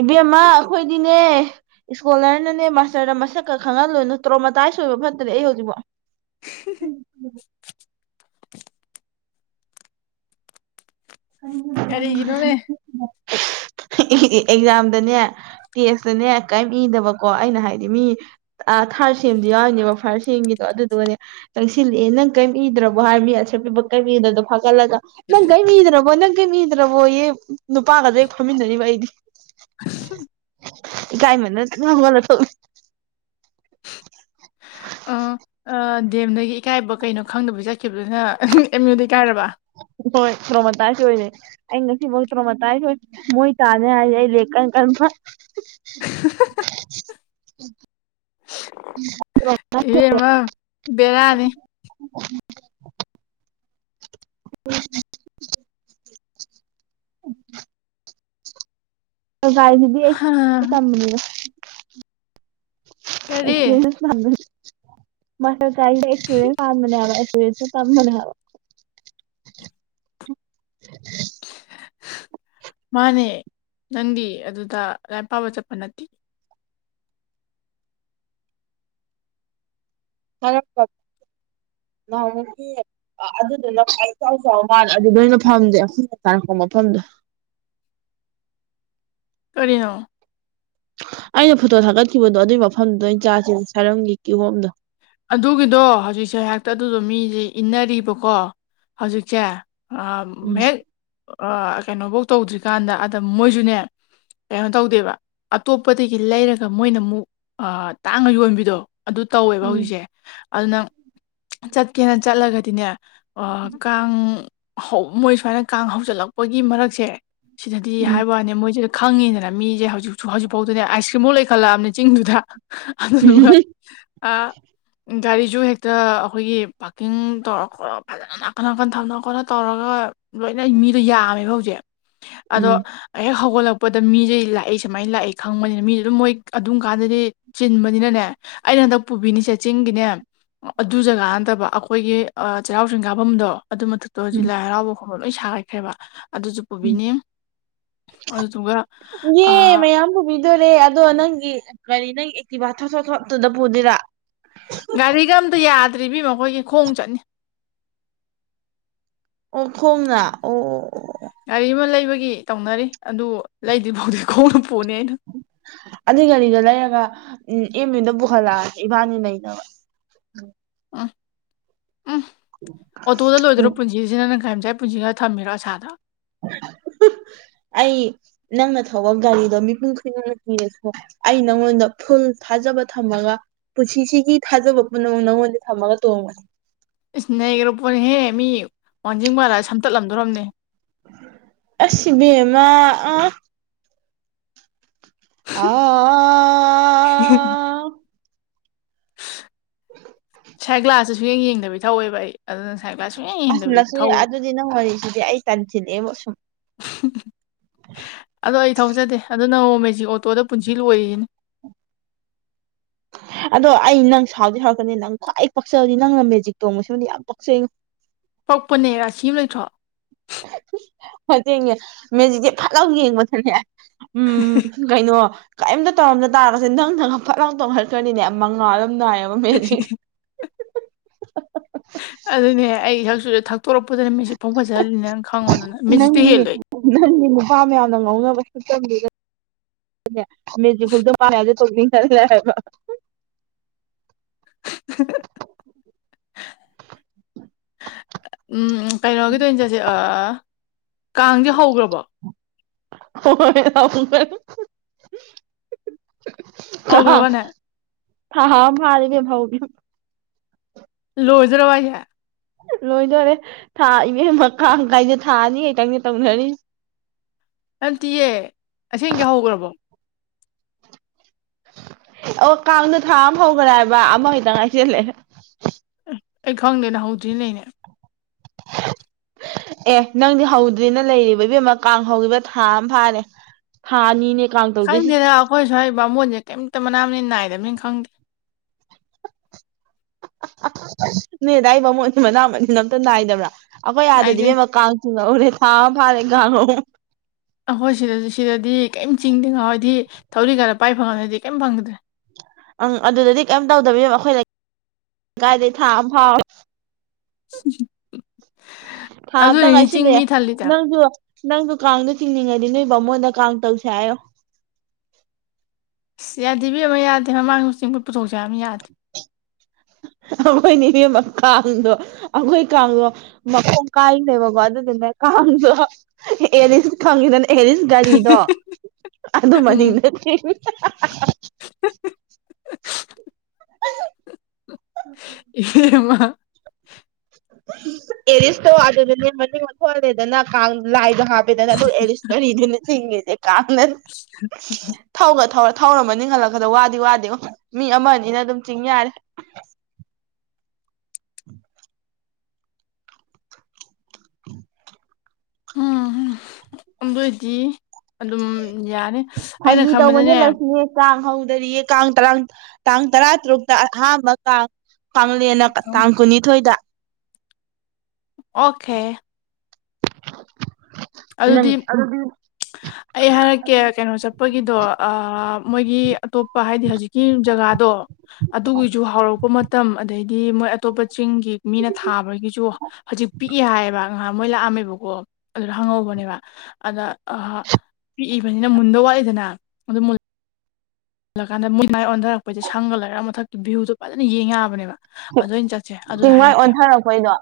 ꯏꯕꯦꯝꯃ ꯑꯩꯈꯣꯏꯗꯤꯅꯦ ꯏꯁꯀꯣꯂꯔꯅꯅꯦ ꯃꯥꯁꯇꯔꯗ ꯃꯁꯛ ꯀꯛ ꯈꯪꯍꯜꯂꯨꯅꯨ ꯇ꯭ꯔꯣꯝꯃꯇꯥꯏ ꯑꯣꯏꯕ ꯐꯠꯇ꯭ꯔꯦ ꯑꯩ ꯍꯧꯖꯤꯛꯐꯥꯎ [inaudible] ꯎꯝ ꯀꯔꯤꯒꯤꯅꯣꯅꯦ ꯎꯝ ꯑꯦꯛꯖꯥꯝꯗꯅꯦ ꯇꯦꯁꯇꯅꯦ ꯀꯔꯤꯝ ꯏꯗꯕꯀꯣ ꯑꯩꯅ ꯍꯥꯏꯗꯤ ꯃꯤ ꯑ ꯊꯥꯔ ꯁꯦꯝꯗꯨ ꯌꯥꯎꯔꯤꯅꯦꯕ ꯐꯥꯔꯁ ꯁꯦꯝꯒꯤꯗꯣ ꯑꯗꯨꯗꯨꯒꯅꯦ ꯆꯪꯁꯤꯜꯂꯛꯑꯦ ꯅꯪ ꯀꯔꯤꯝ ꯏꯗ꯭ꯔꯕꯣ ꯍꯥꯏꯔ ꯃꯤ ꯑꯟꯁꯔ ꯄꯦꯄꯔ ꯀꯩꯝ ꯏꯗ꯭ꯔꯕꯗꯣ ꯐꯥꯒꯠꯂꯒ ꯅꯪ ꯀꯩꯝ ꯏꯗꯔ꯭ꯕꯣ ꯅꯪ ꯀꯩꯝ ꯏꯗ꯭ꯔꯕꯣ ꯑꯦ ꯅꯨꯄꯥꯒꯁꯦ ꯐꯝꯃꯤꯟꯅꯔꯤꯕ ꯑꯩꯗꯤ ꯏꯀꯥꯏꯃꯟꯗꯅ ꯇꯨꯃꯤꯟꯅꯥ ꯍꯧꯒꯠꯂ ꯊꯣꯛꯂꯛ ꯗꯤꯑꯦꯝꯗꯒꯤ ꯏꯀꯥꯏꯕ ꯀꯩꯅꯣ ꯈꯪꯗꯕ ꯆꯠꯈꯤꯕꯗꯨꯅ ꯑꯦꯝ ꯌꯨꯗ ꯏꯀꯥꯏꯔꯕ ꯍꯣꯏ ꯇꯔꯣꯃꯇꯥꯏꯁ ꯑꯣꯏꯔꯦ ꯑꯩ ꯉꯁꯤꯃꯛ ꯇꯔꯣꯃꯥꯇꯥꯏ ꯑꯣꯏ ꯃꯣꯏ ꯇꯥꯅꯦ ꯍꯥꯏꯗꯤ ꯑꯩ ꯂꯥꯏꯔꯤꯛ ꯀꯟ ꯀꯟ ꯏꯕꯦꯝꯃꯥ ꯕꯦꯔꯥꯅꯤ ꯒꯥꯏꯁꯤꯗꯤ ꯍꯥ, ꯑꯩ ꯇꯝꯕꯅꯤꯅ ꯀꯔꯤ ꯑꯩ [unintelligible] [unintelligible] ꯃꯥꯁꯇ꯭ꯔ ꯀꯥꯏꯅꯥ ꯑꯦꯀꯁ꯭ꯄꯥꯔꯤꯌꯦꯟꯁ ꯇꯥꯟꯕꯅꯤ ꯍꯥꯏꯕꯥ ꯑꯦꯀꯁ꯭ꯄꯥꯔꯤꯌꯦꯟꯁꯦ ꯇꯝꯕꯅꯤ [inaudible] ꯃꯥꯅꯦ ꯅꯪꯗꯤ ꯑꯗꯨꯗ ꯂꯥꯏꯔꯤꯛ ꯄꯥꯕ ꯆꯠꯄ ꯅꯠꯇꯦ ꯈꯔꯥ ꯈꯛ ꯅꯍꯥꯟ ꯃꯨꯛꯀꯤ ꯑ ꯑꯗꯨꯗꯨꯅ ꯈ꯭ꯋꯥꯏ ꯏꯆꯥꯎ ꯆꯥꯎꯕ ꯃꯥꯜꯂꯦ ꯑꯗꯨ ꯑꯣꯏꯅ ꯐꯝꯗꯦ ꯑꯩꯈꯣꯏꯅ ꯇꯥꯔꯛꯄ ꯃꯐꯝꯗꯣ ꯀꯔꯤꯅꯣ ꯑꯩꯅ ꯐꯣꯇꯣ ꯊꯥꯒꯠꯈꯤꯕꯗꯣ ꯑꯗꯨꯒꯤ ꯃꯐꯝꯗꯨꯗ ꯑꯣꯏꯅꯥ ꯆꯥꯁꯦ ꯁꯥꯔꯝꯒꯤ ꯀꯤꯍꯣꯝꯗꯣ ꯑꯗꯨꯒꯤꯗꯣ ꯍꯧꯖꯤꯛꯁꯦ ꯍꯦꯛꯇ ꯑꯗꯨꯗꯣ ꯃꯤꯁꯦ ꯏꯟꯅꯔꯤꯕꯀꯣ ꯍꯧꯖꯤꯛꯁꯦ ꯑꯥ ꯎꯝ ꯍꯦꯛ ꯀꯩꯅꯣꯐꯧ ꯇꯧꯗ꯭ꯔꯤꯀꯥꯟꯗ ꯑꯗ ꯃꯣꯏꯁꯨꯅꯦ ꯀꯩꯅꯣ ꯇꯧꯗꯦꯕ ꯑꯇꯣꯞꯄꯗꯒꯤ ꯂꯩꯔꯒ ꯃꯣꯏꯅ ꯑꯃꯨꯛ ꯇꯥꯡꯅꯥ ꯌꯣꯟꯕꯤꯗꯣ ꯑꯗꯨ ꯇꯧꯋꯦꯕ ꯎꯝ ꯍꯧꯖꯤꯛꯁꯦ ꯑꯗꯨꯅꯥ ꯆꯠꯀꯦꯅ ꯆꯠꯂꯒꯗꯤꯅꯦ ꯑꯣ ꯀꯥꯡ ꯍꯧ ꯃꯣꯏ ꯁꯨꯃꯥꯏꯅ ꯀꯥꯡ ꯍꯧꯖꯤꯜꯂꯛꯄꯒꯤ ꯃꯔꯛꯁꯦ ꯁꯤꯗꯗꯤ ꯎꯝ ꯍꯥꯏꯕ ꯋꯥꯅꯦ ꯃꯣꯏꯁꯤꯗ ꯈꯪꯉꯤꯗꯅ ꯃꯤꯁꯦ ꯍꯧꯖꯤꯛꯁꯨ ꯍꯧꯖꯤꯛꯐꯥꯎꯗꯅꯦ ꯑꯥꯏꯁ ꯀ꯭ꯔꯤꯝ ꯕꯧ ꯂꯩꯈꯠꯂꯛꯑꯕꯅꯤ ꯆꯤꯡꯗꯨꯗ ꯑꯗꯨꯒꯥ ꯑꯥ ꯒꯥꯔꯤꯁꯨ ꯍꯦꯛꯇ ꯑꯩꯈꯣꯏꯒꯤ ꯄꯥꯔꯀꯤꯡ ꯇꯧꯔ ꯈꯣꯠꯂ ꯐꯖꯅ ꯅꯥꯀꯟ ꯅꯥꯀꯟ ꯊꯝꯅ ꯈꯣꯠꯅ ꯇꯧꯔꯒ ꯂꯣꯏꯅ ꯃꯤꯗꯣ ꯌꯥꯝꯃꯦꯕ ꯍꯧꯖꯤꯛ ꯑꯗꯣ ꯍꯦꯛ ꯍꯧꯒꯠꯂꯛꯄꯗ ꯃꯤꯁꯦ ꯂꯥꯛꯏ ꯁꯨꯃꯥꯏꯅ ꯂꯥꯛꯏ ꯈꯪꯕꯅꯤꯅ ꯃꯤꯗꯨ ꯑꯗꯨꯝ ꯃꯣꯏ ꯑꯗꯨꯝ ꯀꯥꯟꯗꯗꯤ ꯆꯤꯟꯕꯅꯤꯅꯅꯦ ꯑꯩꯅ ꯍꯟꯗꯛ ꯄꯨꯕꯤꯅꯤꯁꯦ ꯆꯤꯡꯒꯤꯅꯦ ꯑꯗꯨ ꯖꯒꯥ ꯅꯠꯇꯕ ꯑꯩꯈꯣꯏꯒꯤ ꯑꯥ ꯆꯩꯔꯥꯎ ꯆꯤꯡꯈꯥꯐꯝꯗꯣ ꯑꯗꯨ ꯃꯊꯛ ꯇꯣ ꯎꯝ ꯍꯧꯖꯤꯛ ꯎꯝ ꯂꯥꯏ ꯍꯔꯥꯎꯕ ꯈꯣꯝꯕ ꯂꯣꯏ ꯁꯥꯒꯠꯈ꯭ꯔꯦꯕ ꯑꯗꯨꯁꯨ ꯄꯨꯕꯤꯅꯤ ꯑꯗꯨꯗꯨꯒ ꯑꯥ ꯇꯣꯔꯦ ꯑꯗꯣ ꯅꯪꯒꯤ ꯀꯔꯤ ꯅꯪꯒꯤ ꯑꯦꯛꯇꯤꯚꯥ ꯊꯣꯠ ꯊꯣꯠ ꯊꯣꯠ ꯇꯨꯗꯥ ꯄꯨꯗꯣꯏꯔꯥ ꯒꯥꯔꯤꯒ ꯑꯝꯇꯥ ꯌꯥꯗ꯭ꯔꯦ ꯏꯕꯦꯝꯃꯥ ꯑꯥꯈꯣꯏꯒꯤ ꯈꯣꯡꯅꯥ ꯆꯠꯅꯤ ꯑꯣ ꯈꯣꯡꯅꯥ ꯑꯣ ꯑꯣ ꯒꯥꯔꯤ ꯑꯃ ꯂꯩꯕꯒꯤ ꯇꯧꯅꯔꯤ ꯑꯗꯨ ꯂꯩꯗ꯭ꯔꯤ ꯐꯥꯎꯗꯤ ꯈꯣꯡꯅ ꯄꯨꯅꯤ ꯑꯩꯅꯥ ꯑꯗꯨꯏ ꯒꯥꯔꯤꯗꯣ ꯂꯩꯔꯒ ꯎꯝ ꯑꯦꯝ ꯌꯨꯗ ꯄꯨꯍꯜꯂꯛꯑꯁꯦ ꯏꯕꯥꯅꯤ ꯂꯩꯅꯕ ꯎꯝ ꯎꯝ ꯑꯣꯇꯣꯗ ꯂꯣꯏꯗꯣꯔꯥ ꯎꯝ ꯄꯨꯟꯁꯤ ꯄꯨꯟꯁꯤꯁꯦ ꯅꯪꯅꯥ ꯒꯥꯔꯤ ꯃꯆꯥꯒꯤ ꯄꯨꯟꯁꯤꯗꯥ ꯊꯝꯃꯤꯔꯣ ꯑꯁꯥꯗꯣ ꯑꯩ ꯅꯪꯅ ꯊꯧꯕ ꯒꯥꯔꯤꯗꯣ ꯃꯤꯄꯨꯝ ꯈꯨꯗꯤꯡꯃꯛꯅ ꯀꯤꯔꯁꯨ ꯑꯩ ꯅꯪꯉꯣꯟꯗ ꯐꯨꯜ ꯊꯥꯖꯕ ꯊꯝꯃꯒ ꯄꯨꯟꯁꯤꯁꯤꯒꯤ ꯊꯥꯖꯕ ꯄꯨꯝꯅꯃꯛ ꯅꯉꯣꯟꯗ ꯊꯝꯃꯒ ꯇꯣꯡꯕꯅꯤ ꯏꯁ ꯅꯩꯒꯔꯥ‍꯭ ꯄꯣꯠꯅꯤꯍꯦ ꯃꯤ ꯋꯥꯡꯖꯤꯡ ꯕꯥꯖꯔꯗ ꯁꯝꯇꯠꯂꯝꯗꯣꯔꯝꯅꯦ ꯑꯁꯤꯕꯃ [unintelligible] ꯍꯝ ꯁꯥꯏ ꯒ꯭ꯂꯥꯁꯇꯦ ꯁꯨ ꯌꯦꯡꯗꯕꯤ ꯊꯧꯋꯦꯕ ꯑꯩ ꯑꯗꯨꯅ ꯁꯥꯏꯒ꯭ꯂꯥꯁ ꯁꯨꯛꯌꯦꯡ ꯌꯦꯡꯗꯕꯤ ꯊꯧ ꯅ ꯍꯔꯤꯁꯤꯗꯤ ꯑꯩ ꯇꯥꯟꯁꯤꯅ ꯁꯨꯝ ꯑꯗꯣ ꯑꯩ ꯊꯧꯖꯗꯦ ꯑꯗꯨ ꯅꯣꯡꯃꯖꯤꯛ ꯑꯣꯇꯣꯗ ꯄꯨꯟꯁꯤ ꯂꯣꯏꯔꯤꯁꯤꯅꯤ ꯑꯗꯣ ꯑꯩ ꯅꯪ ꯁꯥꯎꯗꯤ ꯍꯧꯔꯛꯀꯅꯤ ꯅꯪ ꯈ꯭ꯋꯥꯏ ꯄꯥꯛꯆꯕꯗꯤ ꯅꯪꯅ ꯃꯦꯖꯤꯛ ꯇꯣꯡꯕꯁꯤꯃꯗꯤ ꯌꯥꯝ ꯄꯛꯆꯩꯩꯅꯣ ꯄꯛꯄꯅꯦ ꯔꯥꯁꯤ ꯑꯃ ꯂꯩꯇ꯭ꯔꯣ ꯃꯇꯦꯡꯅꯦ ꯃꯦꯖꯤꯛꯇꯤ ꯐꯠꯂꯥꯎ ꯌꯦꯡꯕꯗꯅꯦ ꯎꯝ [inaudible] ꯀꯩꯅꯣ ꯀꯔꯤꯝꯇ ꯇꯧꯔꯝꯗ ꯇꯥꯔꯒꯁꯦ ꯅꯪ ꯅꯪ ꯐꯠ ꯂꯥꯎ ꯇꯣꯡꯈꯠꯈ꯭ꯔꯅꯤꯅꯦ ꯃꯉꯥꯜ ꯑꯃꯝ ꯅꯥꯏꯔ ꯑꯣ ꯃꯗꯤ ꯑꯗꯨꯅꯦ ꯑꯩ ꯍꯛꯁꯨꯗ ꯊꯛꯇꯣꯔꯛꯄꯗꯨꯅ ꯃꯦꯖꯤꯛ ꯐꯥꯎ ꯐꯖꯍꯜꯂꯤꯅꯦꯅ ꯈꯪꯉꯣ ꯑꯗꯨꯅ ꯃꯦꯖꯤꯛꯇꯤ ꯍꯦꯜꯂꯣꯏ ꯅꯪꯗꯤ ꯅꯨꯄꯥ ꯃꯌꯥꯝꯅ ꯉꯧꯅꯕ ꯁꯛꯇꯝꯕꯤ ꯃꯦꯖꯤ ꯐꯨꯜꯗ ꯄꯥꯅꯌꯥ ꯇꯧꯗꯕ ꯎꯝ ꯀꯩꯅꯣꯒꯤꯗꯧ ꯑꯣꯏꯅ ꯆꯠꯁꯦ ꯀꯥꯡꯁꯦ ꯍꯧꯈ꯭ꯔꯕꯣ [inaudible] ꯀ ꯍꯧꯒ꯭ꯔꯕꯅꯦ ꯊ ꯃꯥꯔꯔꯤꯕꯦ ꯍꯥꯎꯕꯤ ꯂꯣꯖꯔꯋꯥ ꯂꯣꯏꯗꯣꯔꯦ ꯊꯥ ꯏꯅꯦ ꯃꯈꯥꯡ ꯀꯥꯏꯗ ꯊꯥ ꯑꯅꯤꯈꯛꯇꯪꯅꯦ ꯇꯧꯅꯔꯤꯁ ꯑꯟꯇꯤꯌꯦ ꯑꯁꯦꯡꯒꯤ ꯍꯧꯈ꯭ꯔꯕꯣ ꯑꯣ ꯀꯥꯡꯅ ꯊꯥ ꯑꯃ ꯍꯧꯈ꯭ꯔꯥ ꯍꯥꯏꯕ ꯑꯃꯈꯛꯇꯪ ꯉꯥꯏꯁꯤꯜꯂꯦ ꯑꯦ ꯑꯩ ꯈꯪꯗꯦꯅ ꯍꯧꯗ꯭ꯔꯤꯅꯦ [inaudible] ꯑꯦ ꯅꯪꯗꯤ ꯍꯧꯗ꯭ꯦꯅ ꯂꯩꯔꯤꯕ ꯏꯕꯦꯝꯃ ꯀꯥꯡ ꯍꯧꯈꯤꯕ ꯊꯥ ꯑꯃ ꯐꯥꯔꯦ ꯊꯥ ꯑꯅꯤꯅꯦ ꯀꯥꯡ ꯇꯧꯗꯣꯏꯁꯤ ꯍꯣꯏ ꯁ꯭ꯋꯥꯏ ꯕꯥꯃꯣꯟꯁꯦ ꯀꯩꯝꯇ ꯃꯅꯥꯝꯅꯤ ꯅꯥꯏꯗꯕꯅꯤ ꯈꯪꯗꯦ ꯑ ꯅꯗꯥꯏꯕꯃꯣꯏ ꯃꯅꯥ ꯃꯁꯤꯡꯅ ꯑꯝꯇ ꯅꯥꯏꯗꯕ꯭ꯔꯥ ꯑꯩꯈꯣꯏ ꯅꯥꯏꯗꯦ ꯑꯥꯗꯗꯤꯕꯦꯝꯃ ꯀꯥꯡ ꯎ ꯊꯥ ꯐꯥꯔꯦꯒꯉꯣ ꯑꯩꯈꯣꯏ ꯁꯤꯗꯗꯤ ꯁꯤꯗꯗꯤ ꯀꯔꯤꯝ ꯆꯤꯡꯗꯦ ꯉꯥꯎꯋꯥ ꯍꯥꯏꯗꯤ ꯊꯧꯔꯤ ꯈꯔ ꯄꯥꯏ ꯐꯪꯉꯅꯗꯤ ꯀꯔꯤꯝ ꯐꯪꯗ꯭ꯔꯦ ꯑꯪ ꯑꯗꯨꯗꯗꯤ ꯀꯩꯝ ꯇꯧꯗꯕꯤꯕ ꯑꯩꯈꯣꯏꯗ ꯀꯥꯏꯗꯒꯤ ꯊꯥ ꯑꯃ ꯐꯥꯎ ꯎꯝ ꯊꯥꯕꯇ ꯉꯥꯏꯁꯤꯅꯦ ꯊꯜꯂꯤꯗꯣ ꯅꯪꯁꯨ ꯅꯪꯗꯣ ꯀꯥꯡꯗꯣ ꯆꯤꯡꯅꯤꯡꯉꯗꯤ ꯅꯣꯏ ꯕꯥꯃꯣꯟꯗ ꯀꯥꯡ ꯇꯧꯁꯦ ꯍꯥꯏꯌꯣ ꯑꯁ ꯌꯥꯗꯦꯕꯤ ꯑꯃ ꯌꯥꯗꯦ ꯃꯃꯥꯡꯗ ꯆꯤꯡꯕꯠ ꯄꯨꯊꯣꯛꯆꯦꯕ ꯑꯃ ꯌꯥꯗꯦ ꯈꯣꯏꯅꯤꯅꯦ ꯃ ꯀꯥꯗꯣ ꯑꯩꯈꯣꯏ ꯀꯥꯡꯗꯣ ꯃꯈꯣꯡ ꯀꯥꯏꯅꯦꯕꯀꯣ ꯑꯗꯨꯗꯨꯅ ꯀꯥꯡꯁꯨ ꯑꯦꯅꯤ ꯈꯪꯉꯗꯅꯤ ꯑꯦꯅꯤ ꯒꯥꯔꯤꯗꯣ ꯑꯗꯨꯃꯅꯤꯡ ꯎꯝ ꯅꯠꯇꯦ ꯎꯝ ꯎꯝ [unintelligible] [inaudible] ꯑꯦꯔꯤꯁꯇꯣ ꯑꯗꯨꯗꯅꯦ ꯃꯅꯤꯡ ꯃꯊꯣꯟꯍꯜꯂꯦꯗꯅ ꯀꯥꯡ ꯂꯥꯏꯗꯣ ꯍꯥꯞꯄꯦꯗꯅ ꯑꯗꯨ ꯑꯦꯔꯤꯁ ꯀ ꯏꯗꯤ ꯅ ꯊꯦ ꯀꯥꯥꯟꯅ [inaudible] ꯊꯧꯒ ꯊꯧꯔ ꯊꯧꯔꯝꯕ ꯅꯤꯡꯍꯜꯂꯛꯄꯗ ꯋꯥꯗꯤ ꯋꯥꯗꯤꯀꯣ ꯃꯤ ꯑꯃ ꯑꯅ ꯑꯗꯨꯝ ꯆꯤꯡ ꯌꯥꯔꯦ ꯝꯕꯣꯏꯗꯤ ꯑꯗꯨꯝ ꯌꯥꯔꯦ ꯍꯗ ꯃꯅꯦ ꯂꯁꯃꯤ ꯀꯥꯡ ꯍꯧꯗꯔꯤꯌꯦ ꯀꯥꯡ ꯇꯔꯥꯡ ꯇꯥꯡ ꯇꯔꯥ ꯇꯔꯨꯛꯇ ꯑꯍꯥꯟꯕ ꯄꯦꯟꯅ ꯇꯥꯡ ꯀꯨꯟꯅꯤꯊꯣꯏꯗ ꯑꯣꯀꯦ ꯑꯗꯨꯗꯤ [unintelligible] ꯑꯩ ꯍꯥꯏꯔꯛꯀꯦ ꯀꯩꯅꯣ ꯆꯠꯄꯒꯤꯗꯣ ꯃꯣꯏꯒꯤ ꯑꯇꯣꯞꯄ ꯍꯥꯏꯗꯤ ꯍꯧꯖꯤꯛꯀꯤ ꯖꯒꯥꯗꯣ ꯑꯗꯨꯒꯤꯁꯨ ꯍꯧꯔꯛꯄ ꯃꯇꯝ ꯑꯗꯩꯗꯤ ꯃꯣꯏ ꯑꯇꯣꯞꯄ ꯆꯤꯡꯒꯤ ꯃꯤꯅ ꯊꯥꯕꯒꯤꯁꯨ ꯍꯧꯖꯤꯛ ꯄꯤꯛꯏꯦ ꯍꯥꯏꯌꯦꯕ ꯉꯍꯥꯛ ꯃꯣꯏ ꯂꯥꯛꯑꯝꯃꯦꯕꯀꯣ [unintelligible] ꯑꯣꯜꯂꯀꯥꯟꯗ ꯃꯣꯏꯟ ꯃꯥꯏ ꯑꯣꯟꯊꯔꯛꯄꯁꯦ ꯁꯪꯒ ꯂꯩꯔꯒ ꯃꯊꯛꯇꯀꯤ ꯚꯌꯨꯣ ꯐꯖꯅ ꯌꯦꯡꯉꯛꯑꯕꯅꯦꯕ ꯇꯤꯡꯋꯥꯏ ꯑꯣꯟꯊꯔꯛꯄꯩꯗꯣ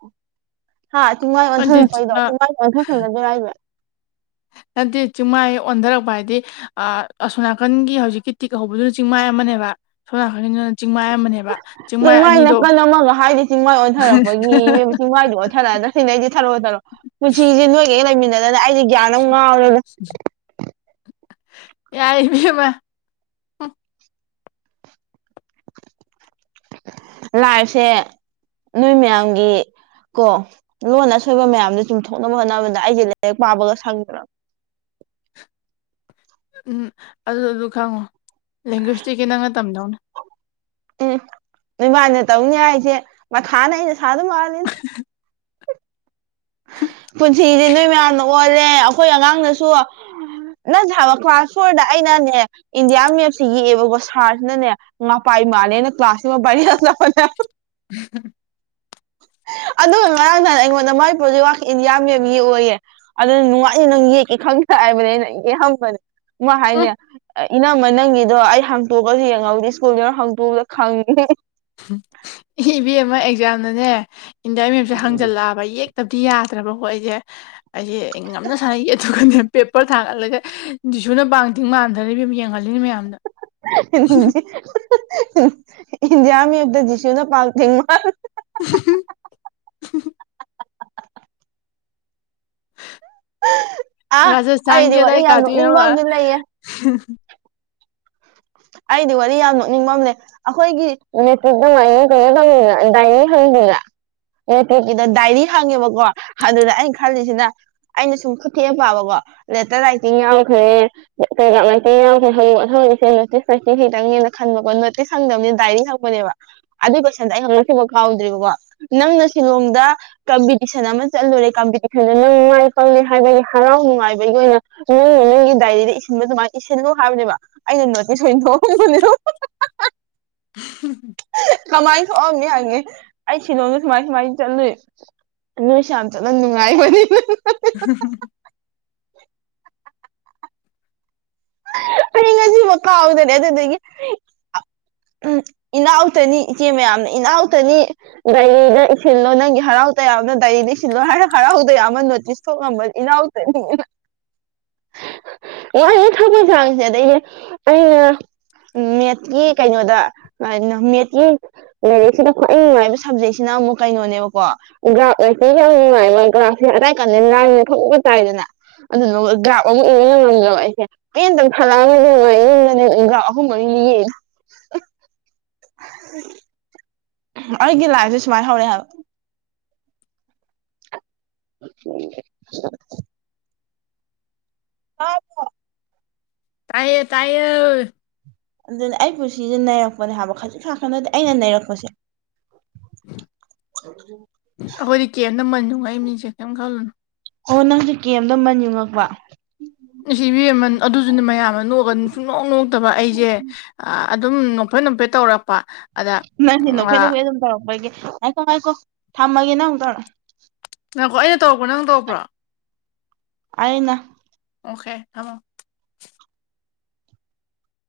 ꯍꯥ ꯆꯤꯡꯃꯥꯏ ꯑꯗꯨꯗꯤ ꯑꯣꯟꯊꯪꯛꯄꯩꯗꯣ ꯑ ꯆꯤꯡꯃꯥꯏ ꯑꯣꯟꯊꯪ ꯊꯪꯗꯦꯔꯏꯕ ꯅꯠꯇꯦ ꯆꯤꯡꯃꯥꯏ ꯑꯣꯟꯊꯔꯛꯄ ꯍꯥꯏꯗꯤ ꯑ ꯑꯁꯣꯅꯥꯀꯟꯒꯤ ꯍꯧꯖꯤꯛꯀꯤ ꯇꯤꯛ ꯍꯧꯕꯗꯨꯅ ꯆꯤꯡꯃꯥꯏ ꯑꯃꯅꯦꯕ ꯑꯁꯣꯝꯅꯥꯀꯟꯒꯤꯗꯨꯅ ꯆꯤꯡꯃꯥꯏ ꯑꯃꯅꯦꯕ ꯆꯤꯡꯃꯥꯏ ꯅꯥꯀꯟ ꯑꯃꯒ ꯍꯥꯏꯗꯤ ꯆꯤꯡꯃꯥꯏ ꯑꯣꯟꯊꯔꯛꯄꯒꯤ ꯆꯤꯡꯃꯥꯏꯗꯨ ꯑꯣꯟꯊꯠꯂꯛꯑꯗ ꯁꯤꯅꯩ ꯑꯩꯗꯤ ꯊꯔꯛꯑꯣ ꯊꯔꯛꯑꯣ ꯄꯨꯟꯁꯤꯦ ꯅꯣꯏꯒ ꯍꯦꯛ ꯂꯩꯃꯤꯟꯅꯗꯅ ꯑꯩꯗꯤ ꯌꯥꯏꯕꯤꯃ ꯂꯥꯏꯐꯁꯦ ꯅꯣꯏ ꯃꯌꯥꯝꯒꯤ ꯀꯣ ꯂꯣꯟ ꯑꯁꯣꯏꯕ ꯃꯌꯥꯝꯗꯣ ꯆꯨꯝꯊꯣꯛꯅꯕ ꯍꯣꯠꯅꯕꯗ ꯑꯩꯁꯦ ꯂꯥꯏꯔꯛ ꯄꯥꯕꯒ ꯁꯪꯗ꯭ꯔ ꯎꯝ ꯑꯗꯨ ꯑꯗꯨ ꯈꯪꯉꯣ ꯂꯦꯡꯒ꯭ꯋꯦꯁꯇꯤ ꯈꯤꯇꯪ ꯃꯇꯝꯗꯧꯅ ꯎꯝ ꯅꯣꯏꯃꯥꯏꯅ ꯇꯧꯅꯤ ꯑꯩꯁꯦ ꯃꯊꯥꯅ ꯑꯩꯅ ꯁꯥ ꯑꯗꯨꯝ ꯃꯥꯥꯛꯑꯅꯤꯗ ꯎꯝ ꯄꯨꯟꯁꯤꯗꯤ ꯅꯣꯏ ꯃꯌꯥꯝꯅ ꯑꯣꯜꯂꯦ ꯑꯩꯈꯣꯏ ꯑꯉꯥꯡꯗꯁꯨ ꯅꯪ ꯁꯥꯕ ꯀ꯭ꯂꯥꯁ ꯐꯣꯔꯗ ꯑꯩꯅꯅꯦ ꯏꯟꯗꯤꯌꯥ ꯃꯦꯞꯁꯤ ꯌꯦꯛꯑꯦꯕꯀꯣ ꯁꯥꯔꯁꯤꯅꯅꯦ ꯉꯄꯥꯏ ꯃꯥꯜꯂꯦꯅ ꯀ꯭ꯂꯥꯁꯁꯤꯃ ꯔꯤꯂꯄꯅꯦ ꯎꯝ ꯑꯗꯨꯒ ꯉꯔꯥꯡ ꯅꯍꯥꯟꯅ ꯑꯩꯉꯣꯟꯗ ꯃꯥꯏ ꯍꯧꯖꯤꯛ ꯋꯥꯈ ꯏꯟ ꯌꯥꯝ ꯌꯥꯝ ꯌꯦꯛꯑꯣꯌꯦꯦ ꯑꯗꯨꯅ ꯅꯨꯡꯉꯥꯏꯏ ꯅꯪ ꯌꯦꯛꯀꯦ ꯈꯪꯗꯦ ꯍꯥꯏꯕꯅꯦ ꯑꯩꯅ ꯌꯦ ꯍꯕꯅꯦ ꯃ ꯍꯥꯏꯅꯦ ꯎꯝ ꯏꯅꯝꯃ ꯅꯪꯒꯤꯗꯣ ꯑꯩ ꯍꯥꯡꯇꯣꯛꯑꯒꯁꯨ ꯌꯦꯡꯍꯧꯗꯦ ꯁ꯭ꯀꯨꯜꯗꯨꯔ ꯍꯥꯡꯇꯣꯛꯑꯒ ꯈꯪꯉꯤ ꯏ ꯚ ꯑꯃ ꯑꯦꯛꯖꯥꯝꯅꯅꯦ ꯏꯟꯗꯤꯌꯥ ꯃꯞꯁꯦ ꯍꯪꯖꯜꯂꯛꯑꯕ ꯌꯦꯛ ꯇꯕꯗꯤ ꯌꯥꯗ꯭ꯔꯕꯀꯣ ꯑꯩꯁꯦ ꯑꯩꯁꯦ ꯑꯩ ꯉꯝꯅ ꯁꯥꯟꯅꯩ ꯑꯗꯨꯒꯗꯤ ꯄꯦꯄꯔ ꯊꯥꯒꯠꯂꯒ ꯁꯨꯅ ꯄꯥꯡꯊꯤꯡ ꯃꯥꯟꯊꯔ ꯌꯦꯡꯍꯜꯂꯤꯅꯤ ꯃꯌꯥꯝꯗ ꯏꯟꯗꯤꯌꯥꯃꯤꯛꯇ ꯖꯤꯁꯨꯨꯅ ꯄꯥꯜ ꯊꯦꯡ ꯃꯥ [unintelligible] ꯑꯥ ꯑꯩꯗꯤ ꯔꯁꯊꯥꯟꯒꯤꯦ ꯋꯥꯔꯤ ꯇꯏ ꯌꯥꯝ ꯀꯥꯗꯤ ꯅꯣꯛꯅꯤꯡꯕ ꯑꯃꯗꯤ ꯂꯩꯌꯦ ꯑꯩꯗꯤ ꯋꯥꯔꯤ ꯌꯥꯝ ꯅꯣꯛꯅꯤꯡꯕꯝꯅꯦ ꯑꯩꯈꯣꯏꯒꯤ ꯃꯦꯇꯛꯇ ꯑꯩꯅ ꯀꯩꯅꯣ ꯇꯪꯗꯅ ꯗꯥꯏꯅꯤꯡ ꯍꯪꯗꯅ ꯑꯣ ꯄꯣꯛꯀꯤꯗ ꯗꯥꯏꯔꯤ ꯍꯪꯉꯦꯕꯀꯣ ꯑꯗꯨꯗ ꯑꯩꯅ ꯈꯜꯂꯤꯁꯤꯅ ꯑꯩꯅ ꯁꯨꯝ ꯈꯨ ꯊꯦꯛꯑ ꯄꯥꯕꯀꯣ ꯂꯦꯇꯔ ꯂꯥꯏꯇꯤꯡ ꯌꯥꯝꯈ꯭ꯔꯦ ꯀꯒ꯭ꯔꯥꯝ ꯂꯥꯏꯇꯤꯡ ꯌꯥꯝꯈ꯭ꯔꯦꯦ ꯅꯣꯇꯤꯁꯇꯁꯤꯈꯤꯇꯪꯅꯦꯅ ꯈꯟꯕꯀꯣ ꯅꯣꯇꯤꯁ ꯍꯪꯗꯕꯅꯤ ꯗꯥꯏꯔꯤ ꯍꯪꯕꯅꯦꯕ ꯑꯗꯨꯏ ꯀꯣꯏꯁꯟꯗ ꯑꯩ ꯍꯧꯪꯛꯁꯤꯕ ꯀꯥꯎꯗ꯭ꯔꯤꯕꯀꯣ ꯅꯪꯅ ꯁꯤꯂꯣꯡꯗ ꯀꯝꯄꯤꯇꯤꯁꯟ ꯑꯃ ꯆꯠꯂꯨꯔꯦ ꯀꯝꯄꯤꯇꯤꯁꯟꯗ ꯅꯪꯉꯥꯏ ꯄꯂ ꯍꯥꯏꯕꯒꯤ ꯍꯔꯥꯎ ꯅꯨꯡꯉꯥꯏꯕꯒꯤ ꯑꯣꯏꯅ ꯅ ꯅꯪꯒꯤ ꯗꯥꯏꯔꯤꯗ ꯏꯁꯤꯟꯕ ꯑꯗꯨꯃꯥꯏꯅ ꯏꯁꯤꯟꯅꯣ ꯍꯥꯏꯕꯅꯦꯕ ꯑꯩꯅ ꯅꯣꯇꯤꯁ ꯑꯣꯏꯅ ꯊꯣꯛꯑꯕꯅꯦ [unintelligible] ꯀꯃꯥꯏꯅ ꯊꯣꯛꯑꯝꯅꯤ ꯍꯥꯏꯪꯅꯤ ꯑꯩ ꯁꯤꯂꯣꯗ ꯁꯨꯃꯥꯏ ꯁꯨꯃꯥꯏꯅ ꯆꯠꯂꯨꯏ ꯅꯣꯏꯁꯨ ꯌꯥꯝ ꯆꯠꯅ ꯅꯨꯡꯉꯥꯏꯕꯅꯤ ꯍ [unintelligible] ꯉꯁꯤ ꯃꯀꯥꯗꯅꯦ ꯑꯗꯨꯗ ꯎꯝ ꯏꯅꯥꯎꯛꯇꯅꯤ ꯏꯆꯦ ꯃꯌꯥꯝꯅ ꯏꯅꯥꯎꯛꯇꯅꯤ ꯗꯥꯏꯔꯤꯗ ꯏꯁꯤꯜꯂꯣ ꯅꯪꯒꯤ ꯍꯔꯥꯎ ꯇꯌꯥꯝꯕꯅ ꯗꯥꯏꯔꯤꯗ ꯏꯁꯤꯜꯂꯣ ꯍꯥꯏ ꯍꯔꯥꯎ ꯇꯌꯥꯝꯕ ꯑꯃ ꯅꯣꯇꯤꯁ ꯊꯣꯛꯉꯝꯕꯅꯤ ꯏꯔꯥꯎ ꯌꯥ [unintelligible] ꯍ ꯃꯖꯥꯁꯦꯗ ꯑ [unintelligible] ꯎ ꯃꯦꯠꯀꯤ ꯀꯩꯅꯣꯗ ꯃꯦꯠꯀꯤ ꯂꯥꯏꯔꯤꯛꯁꯤꯅ ꯈ꯭ꯋꯥꯏ ꯅꯨꯡꯉꯥꯏꯕ ꯁꯕꯖꯦꯛꯁꯤꯅ ꯑꯃꯨꯛ ꯀꯩꯅꯣꯅꯦꯕꯀꯣ ꯒ꯭ꯔꯥꯎ ꯌꯥꯝ ꯅꯨꯡꯉꯥꯏ ꯒ꯭ꯔꯥꯎꯁꯦ ꯑꯗꯥꯏ ꯀꯥꯟꯗ ꯉꯥꯡ ꯊꯣꯛꯄ ꯇꯥꯏꯗꯅ ꯑꯗꯨ ꯒ꯭ꯔꯥꯞ ꯑꯃ ꯑꯣꯅ ꯉꯝꯗ ꯑꯩꯁꯦ ꯑꯇꯪ ꯊꯂꯥꯡꯑꯒꯅꯤ ꯖ ꯑꯍꯨꯝ ꯃꯔꯤꯅꯤ ꯌꯦ ꯎ [unintelligible] ꯑꯩꯒꯤ ꯂꯥꯏꯐꯁꯦ ꯁꯨꯃꯥꯏꯅ ꯍꯧꯔꯛꯑꯕ ꯎ [unintelligible] ꯑꯗ [unintelligible] ꯇꯌꯦ ꯇꯥꯏꯌꯦ ꯑꯗꯨꯅ ꯑꯩ ꯄꯨꯟꯁꯤꯁꯦ ꯅꯩꯔꯛꯄꯅꯦ ꯍꯥꯏꯕ ꯈꯖꯤꯛ ꯈꯔꯛꯀꯥ ꯅꯠꯇꯦ ꯑꯩꯅ ꯅꯩꯔꯛꯄꯁꯦ ꯑꯩꯈꯣꯏꯗꯤ ꯀꯦꯞ ꯅꯃꯜ ꯅꯨꯡꯉꯥꯏ ꯃꯤꯁꯦ ꯀꯔꯤꯝ ꯈꯜꯂꯨꯅ ꯑꯣ ꯅꯪꯁꯦ ꯀꯦꯝꯗ ꯃꯟ ꯌꯉꯛꯄ ꯅꯨꯡꯁꯤꯕꯤꯃꯟ ꯑꯗꯨꯗꯨꯅ ꯃꯌꯥꯝ ꯑꯃ ꯅꯣꯛꯑꯒ ꯁꯨꯡꯅꯣꯛ ꯅꯣꯛꯇꯕ ꯑꯩꯁꯦ ꯑꯗꯨꯝ ꯅꯣꯝꯐꯦꯠ ꯅꯣꯝꯐꯦꯠ ꯇꯧꯔꯛꯄ ꯑꯗ ꯅꯪꯅꯦ ꯅꯈꯣꯏ ꯅꯈꯩ ꯑꯗꯨꯝ ꯇꯧꯔꯛꯄꯒꯦ ꯍꯥꯏꯈꯣ ꯍꯥꯏꯈꯣ ꯊꯝꯃꯒꯦ ꯅꯥꯪꯃꯨꯛ ꯇꯧꯔꯛ ꯑꯣ ꯉꯥꯏꯈꯣ ꯑꯩꯅ ꯇꯧꯔꯛꯄꯔꯥ ꯅꯪ ꯇꯧꯔꯛꯄꯔ ꯑꯩꯅ ꯑꯣꯀꯦ ꯊꯃꯣ